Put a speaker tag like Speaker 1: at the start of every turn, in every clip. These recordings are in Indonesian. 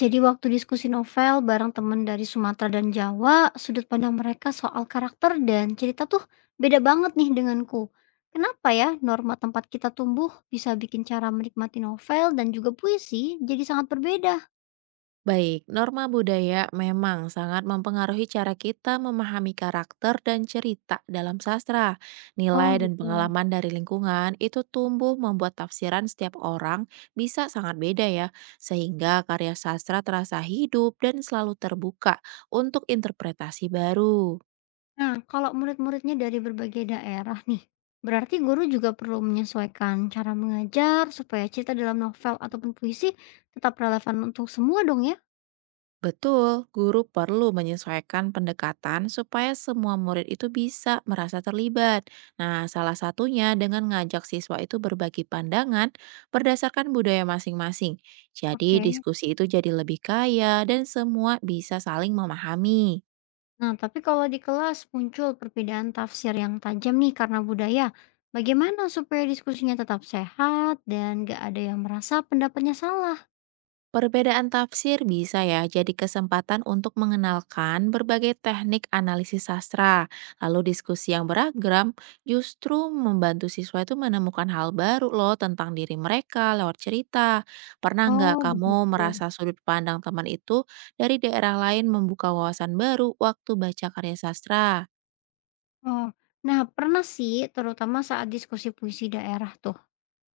Speaker 1: Jadi waktu diskusi novel bareng temen dari Sumatera dan Jawa, sudut pandang mereka soal karakter dan cerita tuh beda banget nih denganku. Kenapa ya norma tempat kita tumbuh bisa bikin cara menikmati novel dan juga puisi jadi sangat berbeda?
Speaker 2: Baik, norma budaya memang sangat mempengaruhi cara kita memahami karakter dan cerita dalam sastra.
Speaker 1: Oh
Speaker 2: Nilai dan
Speaker 1: gitu.
Speaker 2: pengalaman dari lingkungan itu tumbuh membuat tafsiran setiap orang bisa sangat beda ya, sehingga karya sastra terasa hidup dan selalu terbuka untuk interpretasi baru.
Speaker 1: Nah, kalau murid-muridnya dari berbagai daerah nih, berarti guru juga perlu menyesuaikan cara mengajar supaya cerita dalam novel ataupun puisi tetap relevan untuk semua dong ya?
Speaker 2: Betul, guru perlu menyesuaikan pendekatan supaya semua murid itu bisa merasa terlibat. Nah, salah satunya dengan ngajak siswa itu berbagi pandangan berdasarkan budaya masing-masing. Jadi,
Speaker 1: Oke.
Speaker 2: diskusi itu jadi lebih kaya dan semua bisa saling memahami.
Speaker 1: Nah, tapi kalau di kelas muncul perbedaan tafsir yang tajam nih karena budaya, bagaimana supaya diskusinya tetap sehat dan gak ada yang merasa pendapatnya salah?
Speaker 2: Perbedaan tafsir bisa ya jadi kesempatan untuk mengenalkan berbagai teknik analisis sastra. Lalu diskusi yang beragam justru membantu siswa itu menemukan hal baru loh tentang diri mereka lewat cerita. Pernah nggak
Speaker 1: Oh,
Speaker 2: kamu
Speaker 1: begitu.
Speaker 2: merasa sudut pandang teman itu dari daerah lain membuka wawasan baru waktu baca karya sastra?
Speaker 1: Oh, nah pernah sih, terutama saat diskusi puisi daerah tuh.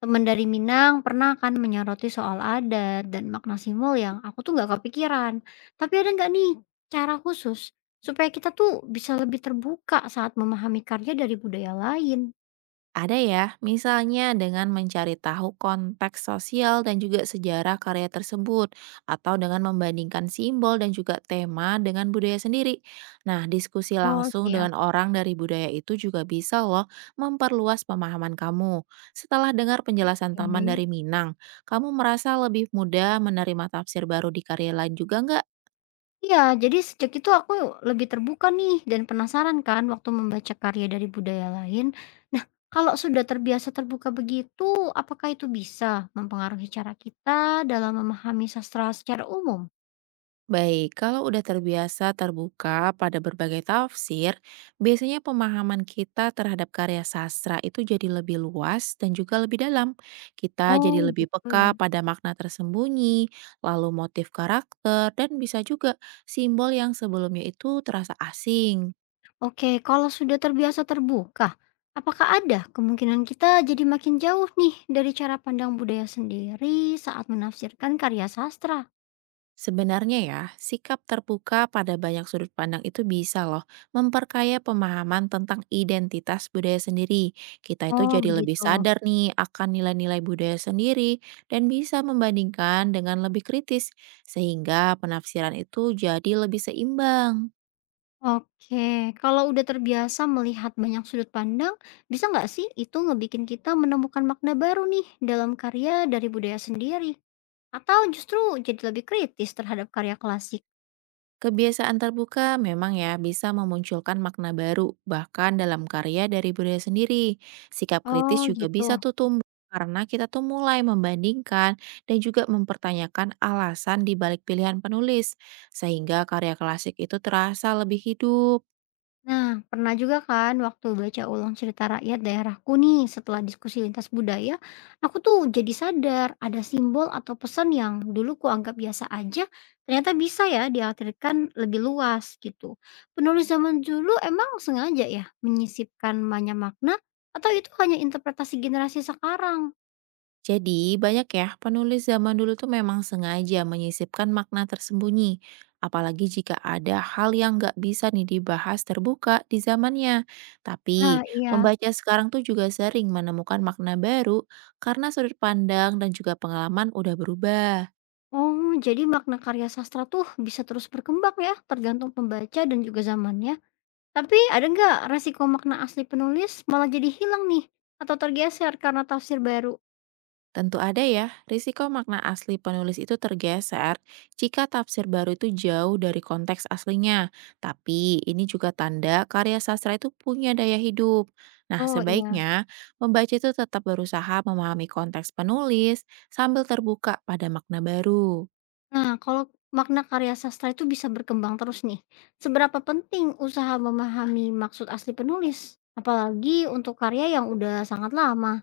Speaker 1: Temen dari Minang pernah kan menyoroti soal adat dan makna simbol yang aku tuh gak kepikiran. Tapi ada nggak nih cara khusus supaya kita tuh bisa lebih terbuka saat memahami karya dari budaya lain?
Speaker 2: Ada ya, misalnya dengan mencari tahu konteks sosial dan juga sejarah karya tersebut, atau dengan membandingkan simbol dan juga tema dengan budaya sendiri. Nah, diskusi
Speaker 1: Oh,
Speaker 2: langsung
Speaker 1: siap.
Speaker 2: dengan orang dari budaya itu juga bisa loh memperluas pemahaman kamu. Setelah dengar penjelasan teman
Speaker 1: Oke.
Speaker 2: dari Minang, kamu merasa lebih mudah menerima tafsir baru di karya lain juga nggak?
Speaker 1: Iya, jadi sejak itu aku lebih terbuka nih dan penasaran kan waktu membaca karya dari budaya lain. Nah, kalau sudah terbiasa terbuka begitu, apakah itu bisa mempengaruhi cara kita dalam memahami sastra secara umum?
Speaker 2: Baik, kalau udah terbiasa terbuka pada berbagai tafsir, biasanya pemahaman kita terhadap karya sastra itu jadi lebih luas dan juga lebih dalam. Kita jadi
Speaker 1: Oh,
Speaker 2: lebih
Speaker 1: gitu ya.
Speaker 2: peka pada makna tersembunyi, lalu motif karakter, dan bisa juga simbol yang sebelumnya itu terasa asing.
Speaker 1: Oke, kalau sudah terbiasa terbuka, apakah ada kemungkinan kita jadi makin jauh nih dari cara pandang budaya sendiri saat menafsirkan karya sastra?
Speaker 2: Sebenarnya ya, sikap terbuka pada banyak sudut pandang itu bisa loh memperkaya pemahaman tentang identitas budaya sendiri. Kita itu
Speaker 1: Oh,
Speaker 2: jadi lebih
Speaker 1: begitu.
Speaker 2: sadar nih akan nilai-nilai budaya sendiri dan bisa membandingkan dengan lebih kritis sehingga penafsiran itu jadi lebih seimbang.
Speaker 1: Oke, kalau udah terbiasa melihat banyak sudut pandang, bisa nggak sih itu ngebikin kita menemukan makna baru nih dalam karya dari budaya sendiri? Atau justru jadi lebih kritis terhadap karya klasik?
Speaker 2: Kebiasaan terbuka memang ya bisa memunculkan makna baru, bahkan dalam karya dari budaya sendiri. Sikap
Speaker 1: Oh
Speaker 2: kritis juga
Speaker 1: gitu.
Speaker 2: bisa tuh tumbuh karena kita tuh mulai membandingkan dan juga mempertanyakan alasan di balik pilihan penulis, sehingga karya klasik itu terasa lebih hidup.
Speaker 1: Nah, pernah juga kan waktu baca ulang cerita rakyat daerahku nih setelah diskusi lintas budaya, aku tuh jadi sadar ada simbol atau pesan yang dulu ku anggap biasa aja, ternyata bisa ya diartikan lebih luas gitu. Penulis zaman dulu emang sengaja ya menyisipkan banyak makna atau itu hanya interpretasi generasi sekarang?
Speaker 2: Jadi, banyak ya penulis zaman dulu tuh memang sengaja menyisipkan makna tersembunyi. Apalagi jika ada hal yang nggak bisa nih dibahas terbuka di zamannya.
Speaker 1: Ah
Speaker 2: Tapi,
Speaker 1: iya,
Speaker 2: pembaca sekarang tuh juga sering menemukan makna baru karena sudut pandang dan juga pengalaman udah berubah.
Speaker 1: oh jadi makna karya sastra tuh bisa terus berkembang ya tergantung pembaca dan juga zamannya. Tapi ada nggak resiko makna asli penulis malah jadi hilang nih atau tergeser karena tafsir baru?
Speaker 2: Tentu ada ya, risiko makna asli penulis itu tergeser jika tafsir baru itu jauh dari konteks aslinya. Tapi ini juga tanda karya sastra itu punya daya hidup. Nah,
Speaker 1: Oh iya.
Speaker 2: sebaiknya membaca itu tetap berusaha memahami konteks penulis sambil terbuka pada makna baru.
Speaker 1: Nah, kalau makna karya sastra itu bisa berkembang terus nih. Seberapa penting usaha memahami maksud asli penulis? Apalagi untuk karya yang udah sangat lama.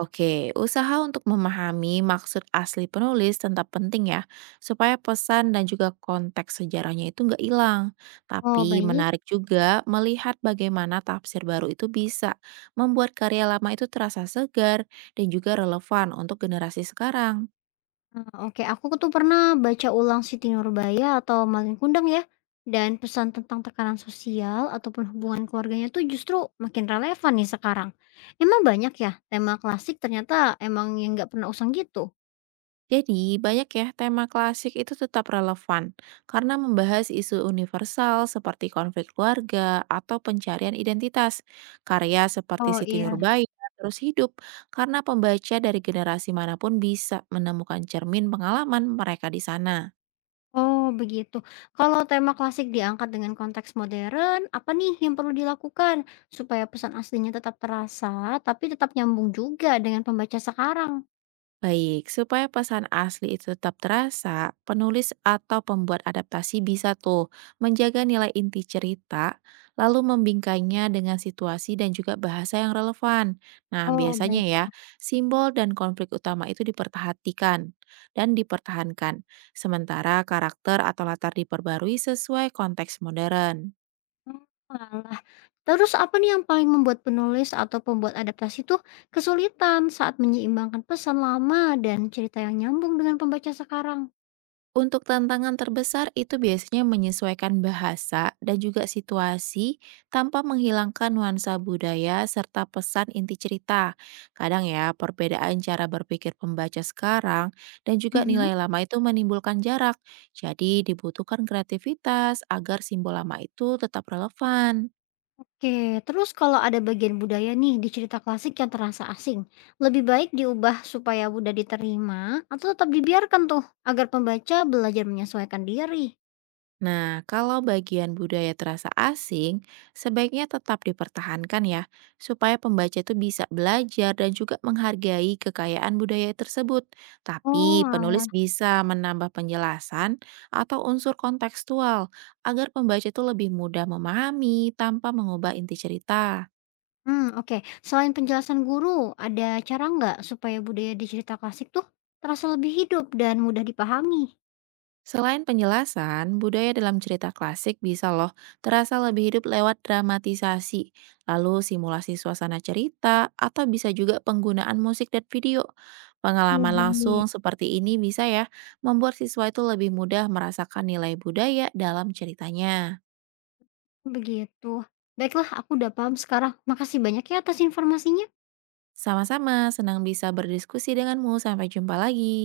Speaker 2: Oke, usaha untuk memahami maksud asli penulis tetap penting ya, supaya pesan dan juga konteks sejarahnya itu nggak hilang.
Speaker 1: Oh,
Speaker 2: Tapi
Speaker 1: baik.
Speaker 2: menarik juga melihat bagaimana tafsir baru itu bisa membuat karya lama itu terasa segar dan juga relevan untuk generasi sekarang.
Speaker 1: Oke, aku tuh pernah baca ulang Siti Nurbaya atau Malin Kundang ya, dan pesan tentang tekanan sosial ataupun hubungan keluarganya tuh justru makin relevan nih sekarang. Emang banyak ya tema klasik ternyata emang yang nggak pernah usang gitu?
Speaker 2: Jadi, banyak ya tema klasik itu tetap relevan karena membahas isu universal seperti konflik keluarga atau pencarian identitas. Karya seperti
Speaker 1: Oh
Speaker 2: Siti
Speaker 1: iya,
Speaker 2: Nurbaya terus hidup karena pembaca dari generasi manapun bisa menemukan cermin pengalaman mereka di sana.
Speaker 1: oh begitu. Kalau tema klasik diangkat dengan konteks modern, apa nih yang perlu dilakukan supaya pesan aslinya tetap terasa, tapi tetap nyambung juga dengan pembaca sekarang?
Speaker 2: Baik, supaya pesan asli itu tetap terasa, penulis atau pembuat adaptasi bisa tuh menjaga nilai inti cerita, lalu membingkainya dengan situasi dan juga bahasa yang relevan. Nah,
Speaker 1: Oh,
Speaker 2: biasanya
Speaker 1: baik.
Speaker 2: ya, simbol dan konflik utama itu diperhatikan dan dipertahankan, sementara karakter atau latar diperbarui sesuai konteks modern.
Speaker 1: Oh, alah. Terus apa nih yang paling membuat penulis atau pembuat adaptasi tuh kesulitan saat menyeimbangkan pesan lama dan cerita yang nyambung dengan pembaca sekarang?
Speaker 2: Untuk tantangan terbesar itu biasanya menyesuaikan bahasa dan juga situasi tanpa menghilangkan nuansa budaya serta pesan inti cerita. Kadang ya, perbedaan cara berpikir pembaca sekarang dan juga
Speaker 1: Mhm.
Speaker 2: nilai lama itu menimbulkan jarak. Jadi dibutuhkan kreativitas agar simbol lama itu tetap relevan.
Speaker 1: Oke, terus kalau ada bagian budaya nih di cerita klasik yang terasa asing, lebih baik diubah supaya mudah diterima atau tetap dibiarkan tuh agar pembaca belajar menyesuaikan diri?
Speaker 2: Nah, kalau bagian budaya terasa asing, sebaiknya tetap dipertahankan ya, supaya pembaca itu bisa belajar dan juga menghargai kekayaan budaya tersebut.
Speaker 1: Oh,
Speaker 2: Tapi penulis
Speaker 1: alah.
Speaker 2: bisa menambah penjelasan atau unsur kontekstual agar pembaca itu lebih mudah memahami tanpa mengubah inti cerita.
Speaker 1: Hmm, oke. Selain penjelasan guru, ada cara nggak supaya budaya di cerita klasik tuh terasa lebih hidup dan mudah dipahami?
Speaker 2: Selain penjelasan, budaya dalam cerita klasik bisa loh terasa lebih hidup lewat dramatisasi, lalu simulasi suasana cerita, atau bisa juga penggunaan musik dan video.
Speaker 1: Oh,
Speaker 2: Pengalaman
Speaker 1: baik.
Speaker 2: langsung seperti ini bisa ya membuat siswa itu lebih mudah merasakan nilai budaya dalam ceritanya.
Speaker 1: Begitu. Baiklah, aku udah paham sekarang. Makasih banyak ya atas informasinya.
Speaker 2: Sama-sama, senang bisa berdiskusi denganmu. Sampai jumpa lagi.